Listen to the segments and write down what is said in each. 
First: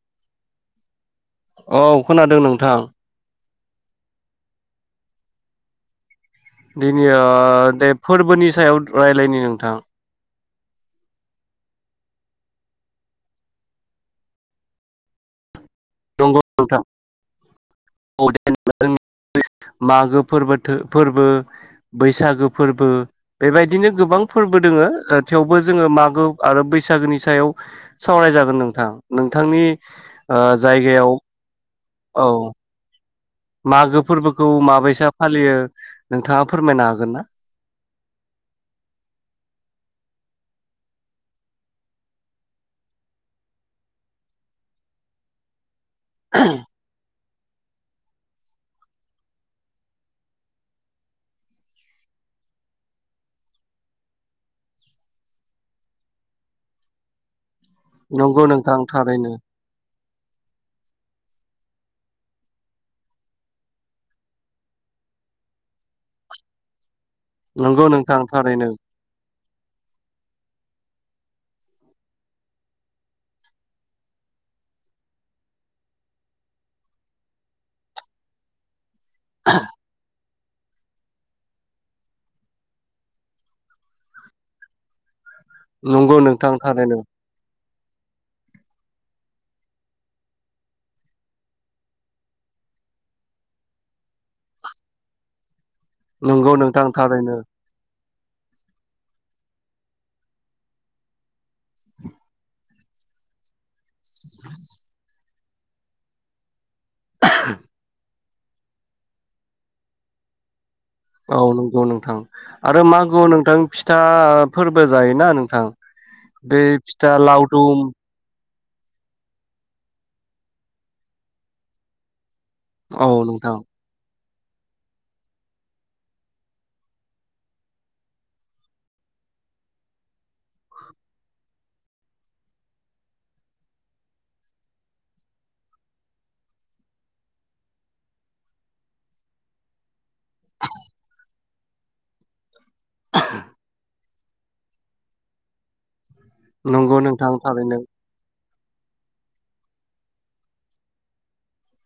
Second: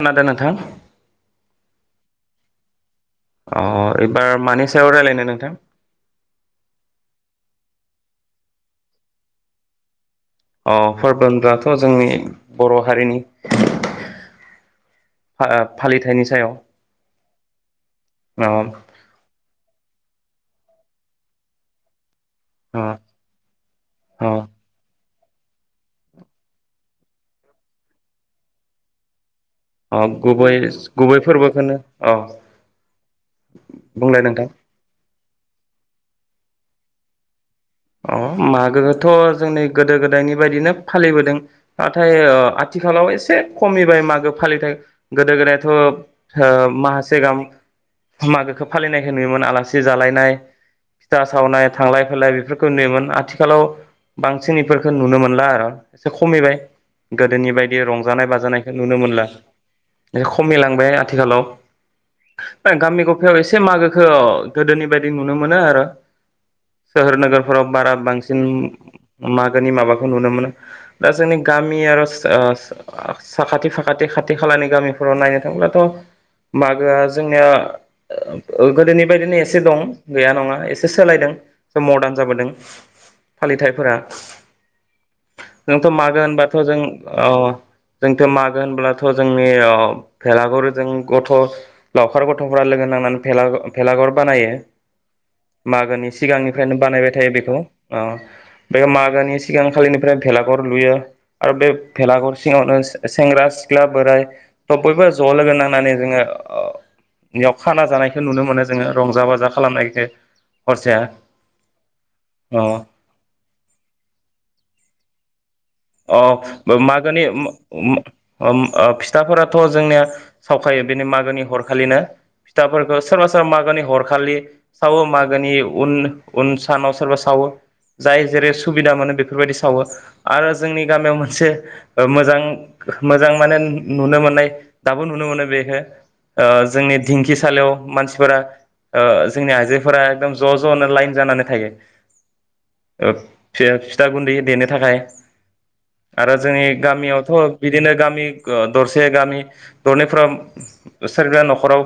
खोनादों नोंथां औ खोनादों नोंथां अ एबार मानि सायाव रायज्लायनो नोंथां। दिनै ओ दे फोरबोनि सायाव रायज्लायनि नोंथां। अ' फोरबो होनब्लाथ' जोंनि बर' हारिनि फालिथायनि दो सायाव नोंथां मो अ फोरबो फोरबो बैसागो अ लोगोफोरबो बेबायदिनो गोबां अ फोरबो दोङो थेवबो जोङो मागो आरो बैसागोनि सायाव सावरायजागोन नोंथां बिथांनि ओ बे जायगायाव गुबै फोरबोखौनो। औ। मागो बुंलाय नोंथां फोरबोखौ माबाइसा फालियो नोंथाङा फोरमायनो हागोन ना। अ मागोखोथ' जोंनि गोदो गोदायनि बायदिनो फालिबोदों नाथाय ओ आथिखालाव एसे खमनिबाय मागो फालिथाय गोदो गोदायाथ' ओ माहासे गाहाम। मागोखौ फालिनायखौ नुयोमोन आलासि जालायनाय फिथा सावनाय थांलाय फैलाय बेफोरखौ नुयोमोन आथिखालाव बांसिन इफोरखौ नुनो मोनला आरो एसे खमैबाय गोदोनि बायदि बे रंजानाय नंगौ बाजानायखौ नोंथां नुनो मोनला थारैनो खमिलांबाय आथिखालाव ओ गामि गफायाव एसे मागोखौ ओ गोदोनि बायदि नुनो मोनो आरो सोहोरनो फोराव नंगौ बारा नोंथां बांसिन थारैनो मागोनि माबाखौ नुनो मोनो दा जोंनि गामि आरो साखाथि फाखाथि खाथि खालानि गामिफोराव नायनो थांब्लाथ' मागोआ जोंनिया गोदोनि बबादिनो एसे दं। गैया नङा एसे सायदों मदान। जाबोदों फालिथायफोरा। जोंथ' नंगौ मागो नोंथां होनबाथ' जों थारैनो ओ जों। मागो होनब्लाथ' जोंनि ओ भेलाघुरजों गथ' लावखार गथ'फोरा लोगो नांनानैेला भेलाघर भेलाघर बानायो। मागोनि नंगौ सिगांनिफ्रायनो नोंथां बानायबाय- थायो थारैनो बेखौ ओ बेखौ मा। घोनि सिगांखालिनिफ्राय भेलाघर लुयो आरो बे भेलाघर सिङावनो सेंग्रा सिख्ला बोराय बयबो ज' लोगो नांना खानानै जोङो बेयाव खाना जानायखौ नुनो मोनो जोङो रंजा बाजा खालामनायजो औ नंगौ। अ आरो माखौ नोंथां। फिथाफोरबो जायोना नोंथां। अ बे फिथा मागोनि म लावदुम म म। ओम ओ फिथाफोराथ' जोंनिया सावखायो बेनि मागोनि हरखालिनो। फिथाफोरखौ औ सोरबा सोरबा नोंथां मागोनि हरखालि। सावो मागोनि उन उन सानाव सोरबा सावो जाय जेरै सुबिदा मोनो बेफोरबायदि सावो आरो। जोंनि गामियाव मोनसे ओ मोजां मोजां माने नुनो मोननाय दाबो नुनो मोनो बेखौ ओ जोंनि दिंखिसालियाव मानसिफोरा ओ जोंनि आइजोफोरा एकदम ज' ज'नो लाइन जानानै थायो। ओ [unintelligible] बिथा गुन्दै देनो थाखाय। आरो जोंनि नंगौ नोंथां गामियावथ' थारैनो बिदिनो गामि ओ दरसे गामि दरनैफोराव सोरबा न'खराव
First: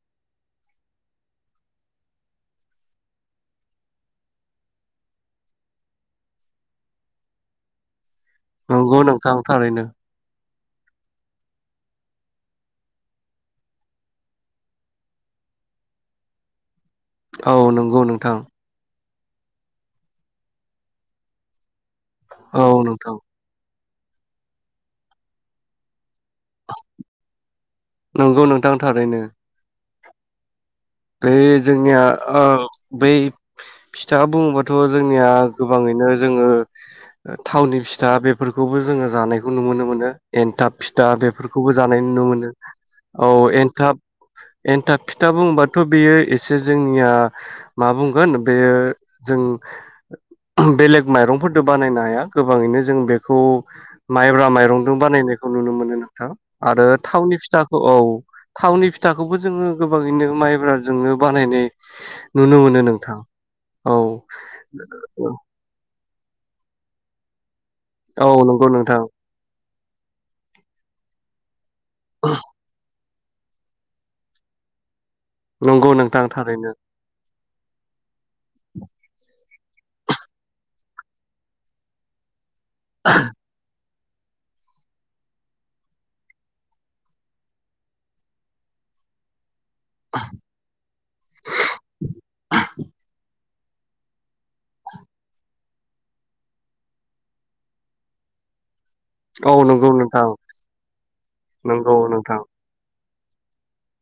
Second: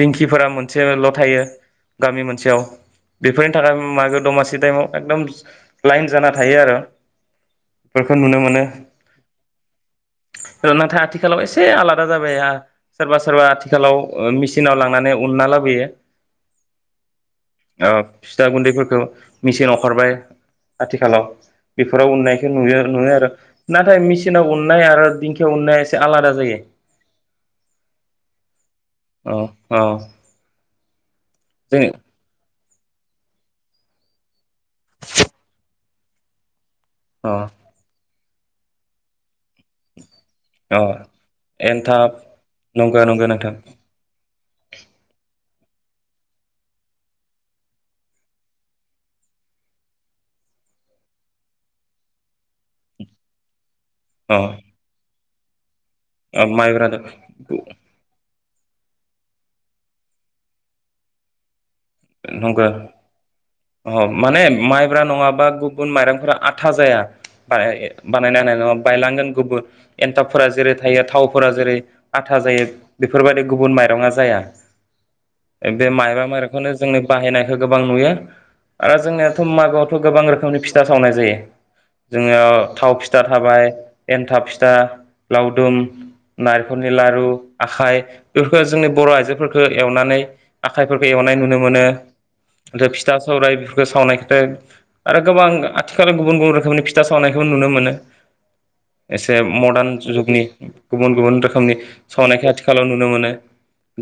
दिंखिफोरा मोनसेल' थायो गामि मोनसेयाव बेफोरनि थाखाय मागो दमासि टाइमाव एकदम लाइन जाना थायो आरो। आ। नंगौ नोंथां थारैनो। ओ नाथाय आथिखालाव एसे आलादा जाबाय सोरबा सोरबा आथिखालाव मेचिनाव लांनानै उनना लाबोयो। औ अ नंगौ नोंथां फिथा गुन्दैफोरखौ। मेचिन ओखारबाय आथिखालाव बेफोर फ्राव उनायखौ औ नुयो नुयो नोंथां आरो। नाथाय मेसिनाव उननाय आरो दिंखियाव उन्नाया एसे आलादा जायो नंगौ नोंथां थारैनो। औ औ बे जों जोंनिया ओ। बै फिथा बुङोबा। थ' जोंनिया गोबाङै बिदिनो जोङो। अ थावनि फिथा बे फोरखौबो जोङो जानायखौ नुनो मोनो। एन्थाब अ फिथा बेफोरखौबो जानाय एन्थाब नुनो मोनो नंगौ नंगौ औ नोंथां एनथाब। एन्थाब खिथा बुंबा थ' बेयो एसे जोंनिया मा बुंगोन बेयो जों बेलेग माइरंफोरजों बानायनो हाया गोबाङैनो जों बेखौ अ माइब्रा माइरंजों बानायनाय खौ नुनो मोनो। औ अ आरो माइब्रा थावनि फिथाखौ औ। थावनि फिथाखौबो जोङो गोबाङैनो माइ ओ जोंनो बानायनाय नंगो मोनो नोंथां अ औ माने माइब्रा नङाबा गुबुन माइरं फोरा आथा जाया। बानायनो औ बानायना नंगौ नङा नोंथां बायलांगोन गुबुन एन्थाबफोरा जेरै थायो थाव फोरा जेरै आथा जायो। बेफोरबायदि गुबुन माइरङा जाया। बे नंगौ माइब्रा नोंथां थारैनो। माइरंखौनो जोंनि बाहायनायखौ गोबां नुयो आरो जोंनिया सम मागोआवथ' गोबां रोखोमनि फिथा सावनाय जायो जोनियाव थाव फिथा थाबाय। एन्थाब फिथा लावदुम नारेंखलनि लारु आखाइ बेफोरखौ जोंनि बर' आइजोफोरख एवनानै आखाइफोरखौ एवनाय नुनो मोन फिथा सावराय बेफोरफोरखौ सावनायखोथाय आरो गोबां आथिखालाव गुबुन गुबुन रोखोमनि फिथा सावनायखौबो नुनो मोनो। एसे औ नंगौ मदार्न नोंथां जुगनि गुबुन गुबुन रोखोमनि नंगौ नोंथां सावनायखौ आथिखालाव नुनो मोनो।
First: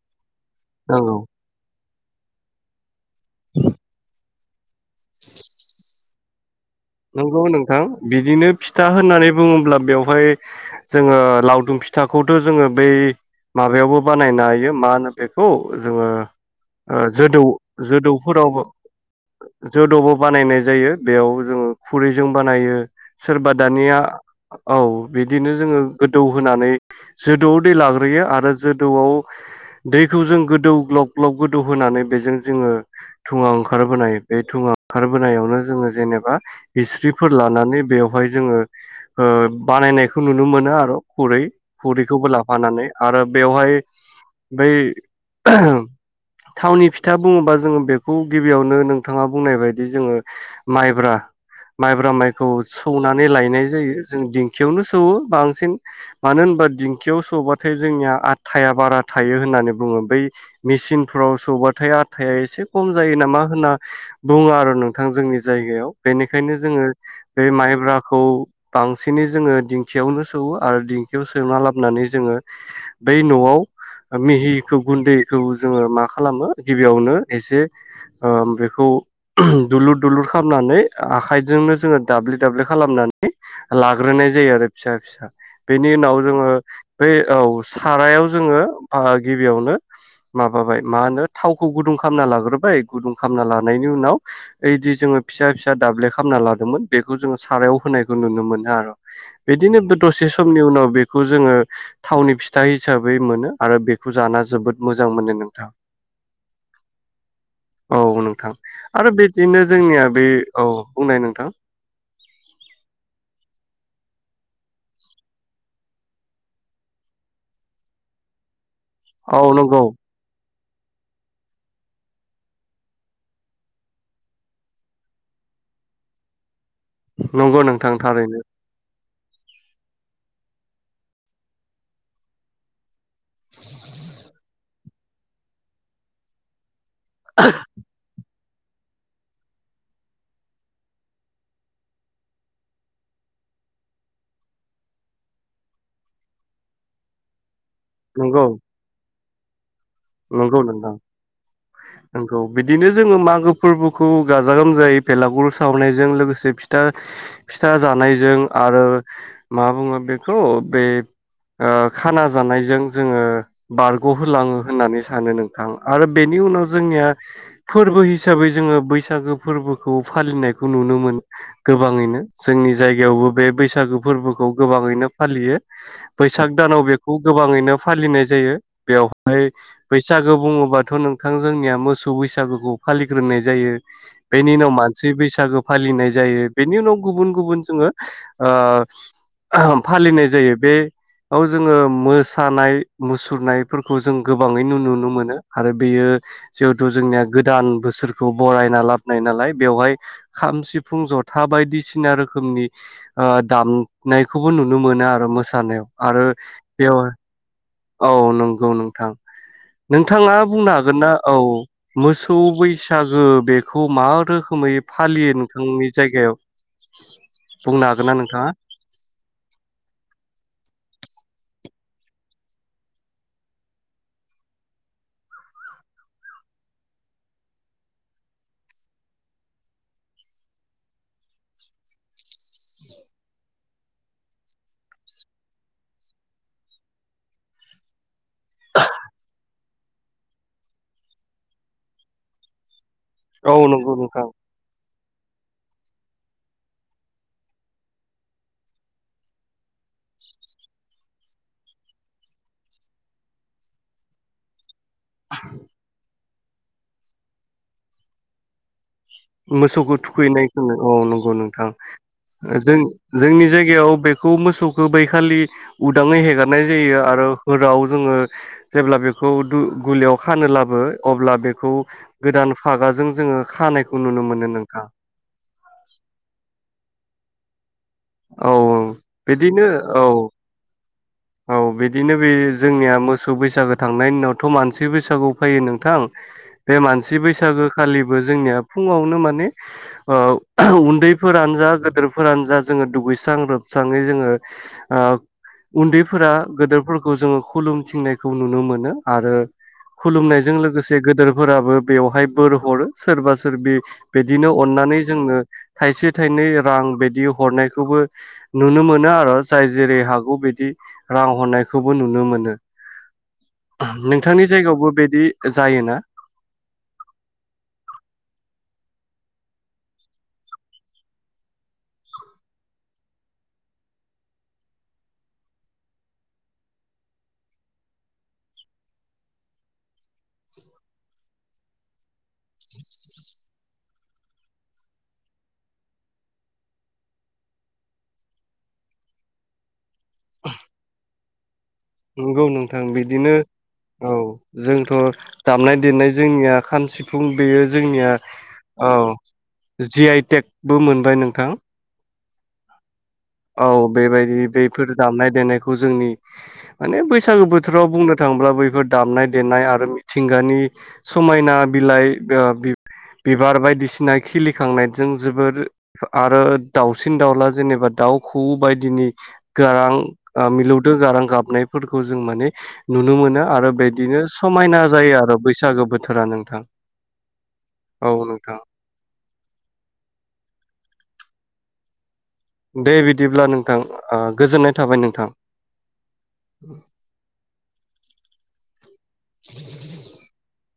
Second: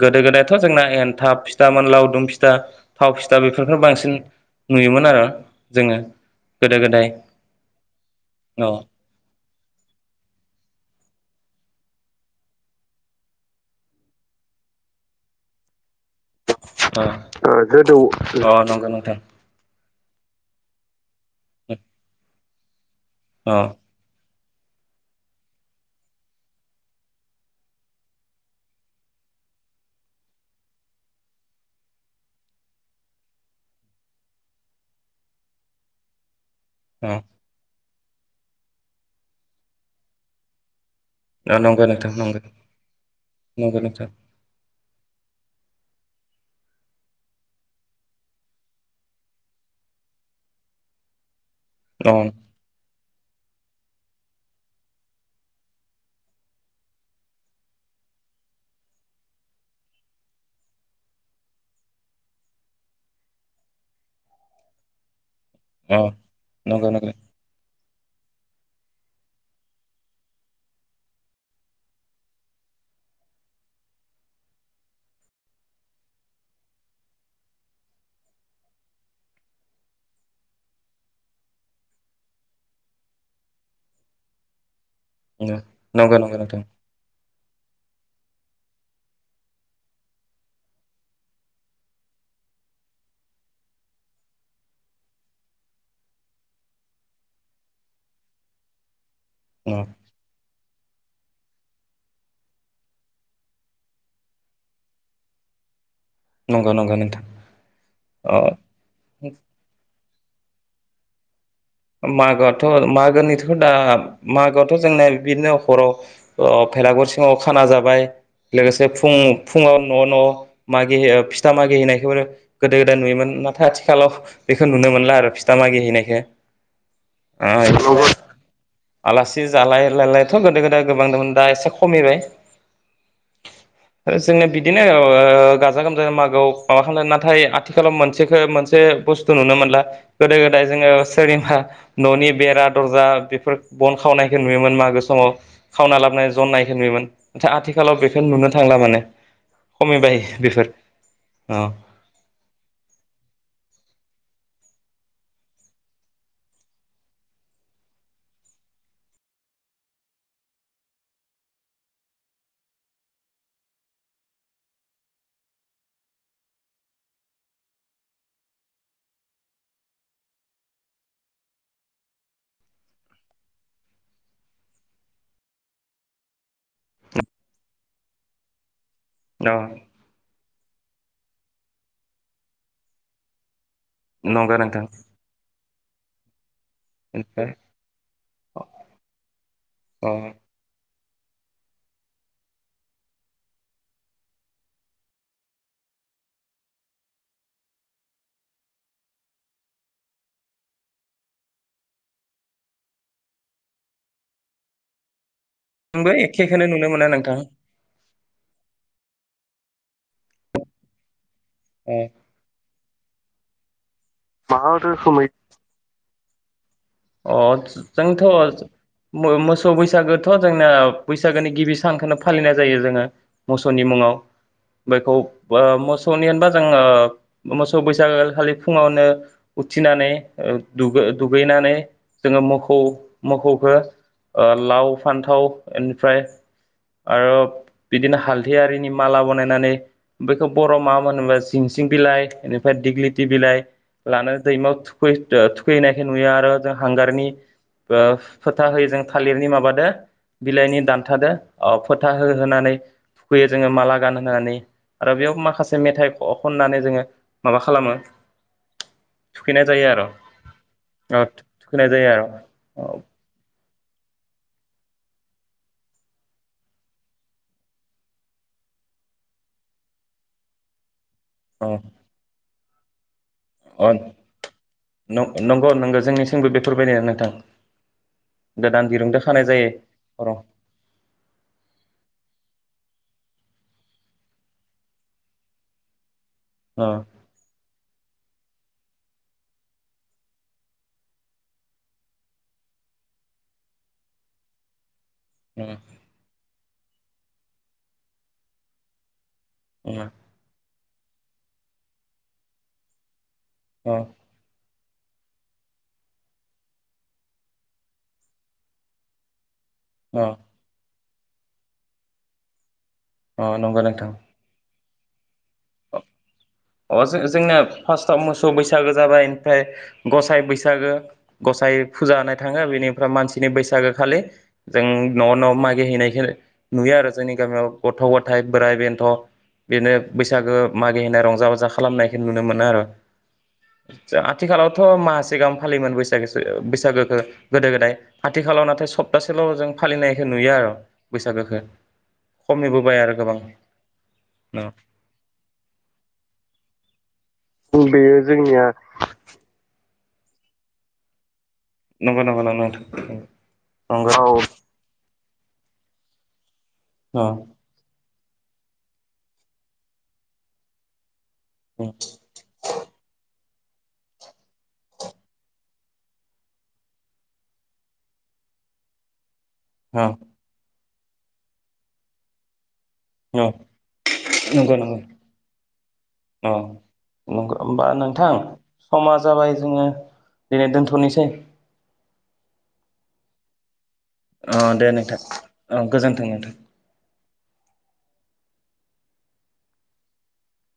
गोदो गोदाय जोंना नंगौ एनथाब फिथा मोन लाव [unintelligible] दा थाव फिथा बेफोरखोनो बांसिन नुयोमोन आरो जोङो। गोदो गोदाय नंगौ नोंथां बिदिनो औ फिथा होननानै बुङोब्ला बेवहाय जोङो लावदुम फिथ थाखौथ' जोङो बै माबायावबो बानायनो हायो मा होनो बेखौ जोङो ओ जोदौ गोदौ अ जोदौफोरावबो नंगौ नोंथां जोदौबो बानायनाय जायो बेयाव जों खुरैजों बानायो सोरबा अ दानिया औ बिदिनो जोङो गोदौ होनानै जोदौआव दै लाग्रोयो आरो जोदौआव दैखौ जों गोदौ ग्लब ग्लब गोदौ होनानै बेजों जोङो धुङा ओंखारबोनाय बे धुङा ओंखारबोनायावनो जोङो जेनेबा अ हिस्रिफोर लानानै बेव हाय जोङो ओ बानायनायखौ नुनो मोनो आर' खुरै नंगौ नोंथां खुरैखौबो नंगौ लाफानानै आरो बेवहाय नंगौ नोंथां बै [unintelligible] थावनि फिथा बुङोबा जोङो बेखौ गिबियावनो नोंथाङा बुंनाय बायदि जोङो माइब्रा। अ माइब्रा माइखौ। सौनानै लायनाय जायो जों दिंखियावनो सौवो बांसिन। मानो होनबा दिंखियाव सौबाथाय जोंनिया आथाया बारा थायो होननानै बुङो। बै मेसिनफ्राव सौबाथाय आथाया एसे खम जायो नामा होनना बुङो आरो नोंथां जोंनि जायगायाव। अ बेनिखायनो जोङो नंगौ नंगौ बे माइब्रा खौ बांसिनै जोङो दिंखियावनो सौवो आरो दिंखियाव सौना लाबोनानै जोङो बै न'आव मिहिखौ गुन्दैखौ जोङो मा खालामो गिबियावनो एसे ओ बेखौ उम दुलुर दुलुर खामनानै आखाइजोंनो जोङो दाब्लि दाब्लि खालामनानै लाग्रोनाय जायो आरो फिसा फिसा नंगौ बेनि नंगौ उनाव जोङो नोंथां ओइ औ सारायाव जोङो आ गिबियावनो माबाबाय मा होनो थावखौ गुदुं खामना लाग्रोबाय गुदुं खामना लानायनि उनाव ओइदि जोङो फिसा फि सा दाब्ले खालामना लादोंमोन बेखौ जोङो सारायाव होनायखौ नुनो मोनो आर' अ बिदिनो दसे समनि उनाव बेखौ जोङो थावनि फिथा हिसाबै मोनो आरो बेखौ जाना जोबोद मोजां मोनो नोंथां। नंगौ नंगौ नोंथां औ अ नोंथां आरो बिदिनो जोंनिया बे औ बुंनाय नोंथां। मागोआथ' मागोनिथ' दा मागोआथ' जोंनिया बिदिनो हराव भेलागुर सिङाव खाना जाबाय लोगोसे फुं औ फुङाव नंगौ न' न' मागियो फिथा मागि हैनायखौ गोदो गोदाय नुयोमोन। नाथाय आथिखालाव बेखौ नुनो मोनला आरो फिथा मागि हैनायखो। नंगौ नोंथां थारैनो। आलासि जालाय लायलायथ' गोदो गोदाय गोबां दंमोन दा एसे खमिबाय। आरो जोंनिया बिदिनो [unintelligible] गाजा गोमजा मागोआव मा खामनो नाथाय आथिखालाव मोनसेखो मोन से बुस्थु नुनो मोनला। गोदो गोदाय जोङो सोरनिबा न'नि बेरा दरजा बेफोर बन खावनायखौ नुयोमोन मागो समाव खावना लाबोनाय जननायखौ नुयोमोन। नाथाय आथि खालाव बेखौ नंगौ नुनो थांला माने। खमिबाय नंगौ बेफोर नोंथां औ नंगौ। बिदिनो जोङो मागो फोरबोखौ गाजा गोम जायै बेलागुर सावनायजों लोगोसे फिथा फिथा जानायजों आरो मा बुङो बेखौ बे ओ खाना जानायजों जोङो बारग'होलाङो। होननानै सानो नोंथां आरो बेनि उनाव जोंनिया फोरबो हिसाबै जोङो बैसागो फोरबोखौ फालिनायखौ नुनो मोनो गोबाङैनो जोंनि जायगायावबो बे बैसागो फोरबोखौ गोबाङैनो फालियो बैसाग दानाव बेखौ गोबाङैनो फालिनाय जायो बेव ओमफाय औ बैसागु बुङोब्ल होमबाथ नोंथां जोंनिया मोसौ बैसागुखौ फालिग्रोनाय जायो। बेनि नंगौ उनाव नोंथां मानसि बैसागो फालिनाय जा जायो। बेनि उनाव गुबुन ओमफ्राय गुबुन जोंङो ओ- अ फालिनाय जायो बे औ जोंङो मोसानाय मुसुरनाय फोर। खौ जों गोबाङैनो नुनो मोनो आरो बेयो जिहेथु जोंनिया गोदान बोसोरखौ बरायना लाबोनाय नालाय बेवहाय खाम सिफुं जथा बायदिसिना रोखोमनि ओ-दामब-नायखौबो नुनो मोनो आरो मो थानायाव जोंबो आरो एखेखौनो नुनो बेव मोनो नोंथां औ नंगौ नोंथां नोंथाङा बुंनो हागोन ना औ मोसौ बैसा [unintelligible] बेखो। खौ मा मा रोखोमै रोखोमै फालियो नोंथांनि जायगायाव? अ बुंनो हागोन ना नोंथाङा जोंथ मो-मोसौ बैसागोथ जों बैसागोनि गिबि सानखौनो फालिनाय जायो जोंङो मोसौनि मुङाव बैखौ आ-मोसौनि होनबा जों-आ मोसौ बैसागो खालि फुङावनो उथिनानैु दुग-दुगैनानै। जोंङो मोखौ मोखौखो ओ लाव फान्थाव इनिफ्राय आरो बिदिनो हालदै आरिनि माला बनायनानै बेखौ बर आव मा मोनोमबा जिंसिं बिलाइ बेनिफ्राय दिग्लि औ थिबिलाय नंगौ नोंथां लानो दैमा [unintelligible] थुखैनायखो नुयो आरो जो हांगारनि ओ फोथा होयो जों थालिरनि माबादो बिलाइनि दान्थादो अ फोथा हो-होनानै थुखैयो जोंङो माला गान होनानै आरो बेयाव माखासे मेथाइ। अ-खननानै जोंङो माबा खालामो। थुखैनाय जायो मोसौखौ आरो थुखैनायखौ औ ओ नंगौ नंगौ थुखैनाय जायो आरो आं जों जोंनि जायग याव बेखौ मोसौखौ बैखालि उदाङै हेगारनाय जायो आरो होराव जोंङो जेब्ला बेखौ दु-गुलियाव खानोलाबो। अब्ला बेखौ गोदान। हागाजों जोंङो। अथ नंग-नंगौ जोंनि। बो बेफोरबायदिआनो नोंथां। औ गोदान दिरुंदो खानाय बिदिनो जायो औ र। औ बिदिनो बे जोंनिया मोसौ बैसागो थांनायनि उनावथ मानसि बैसागुआव फैयो नोंथां। बे उम मानसि बैसागो खालि। जोंनिया फुङावनो माने उन्दैफोरानो जा गेदोरफोरानो जा जोंङो दुगैस्रां लोबस्राङै जोंङो ओ उन्दैफोरा गोदोरफ फोरखौ जोंङो खुलुमथिंनायखौ नुनो मोनो आरो उम खुलुमनायजों लोगोसे गोदोरफोराबो बेवहाय बोर हरो सोरबा सोर सोर अ बि-बिदिनो अननानै जोंनो थाइसे थाइनै रां बायदि हरनायखौबो नुनो मोनो आरो जाय जेरै अ हागौ बिद। राव हरनायखोबो नुनो मोनो। अ नंगौ नोंथां नोंथांनि जायगायावबोब बेयदि। जायोना अ जों जोंनाया फार्स्टआव मोसौ बैसागो जाबाय ओमफ्राय गसाइ बैसागो गसाइ फुजा होनाय थाङो बेनिफ्राय मानसिनि बैसागो खालि जों न'आव न' मागि हैनायखौ नुयो आरो जोंनि गामियाव गथ' गथाय बोराइ बेन्थ' बेनो बैसागो मागिहैनाय रंजा बाजा खालामनायखौ नुनो मोनो आरो आथिखालावथ' माहासे सिगाहाम फालियोमोन बैसागो बैसागोखौ गोदो गोदाय आथिखालाव नाथाय सप्तासेल' जों फालिनायखौ नुयो आरो बैसागोखौ नोंगौ खमनिबो नोंथां बाया आरो बिदिनो गोबां औ न जोंथ' दामनाय देनायजों जोंनिया खाम सिफुं बेयो जोंनिया बेयो जोंनिया औ जि आइटेकबो मोनबाय नोंथां। नंङौ नामा ना नोंथां। औ नंगौ बेबायदि बेफोर दामनाय देनायखौ जोंनि। माने अ बैसागो बोथोराव बुंनो थांब्ला बैफोर दामनाय देनाय आरो मिथिंगानि। समायना अ बिलाइ ओ बिब। बिबार बायदिसिना खिलिखांनायजों जोबोर आरो दाउसिन दाउला जेनेबा दाउ खौवौ बायदिनि अ गारां मिलौ दो गारां गाबनायफोरखौ जों माने। नुनो मोनो आरो बिदिनो नंगौ समायना नंगौ जायो आरो बैसागो बोथोरा अ नोंथां नंगौ होमबा औ नोंथां समा जाबाय जोङो दिनै दोनथ'नोसै। दे बिदिब्ला नोंथां ओ अ गोजोननाय दे थाबाय नोंथां औ गोजोन्थों नोंथां। [inaudible]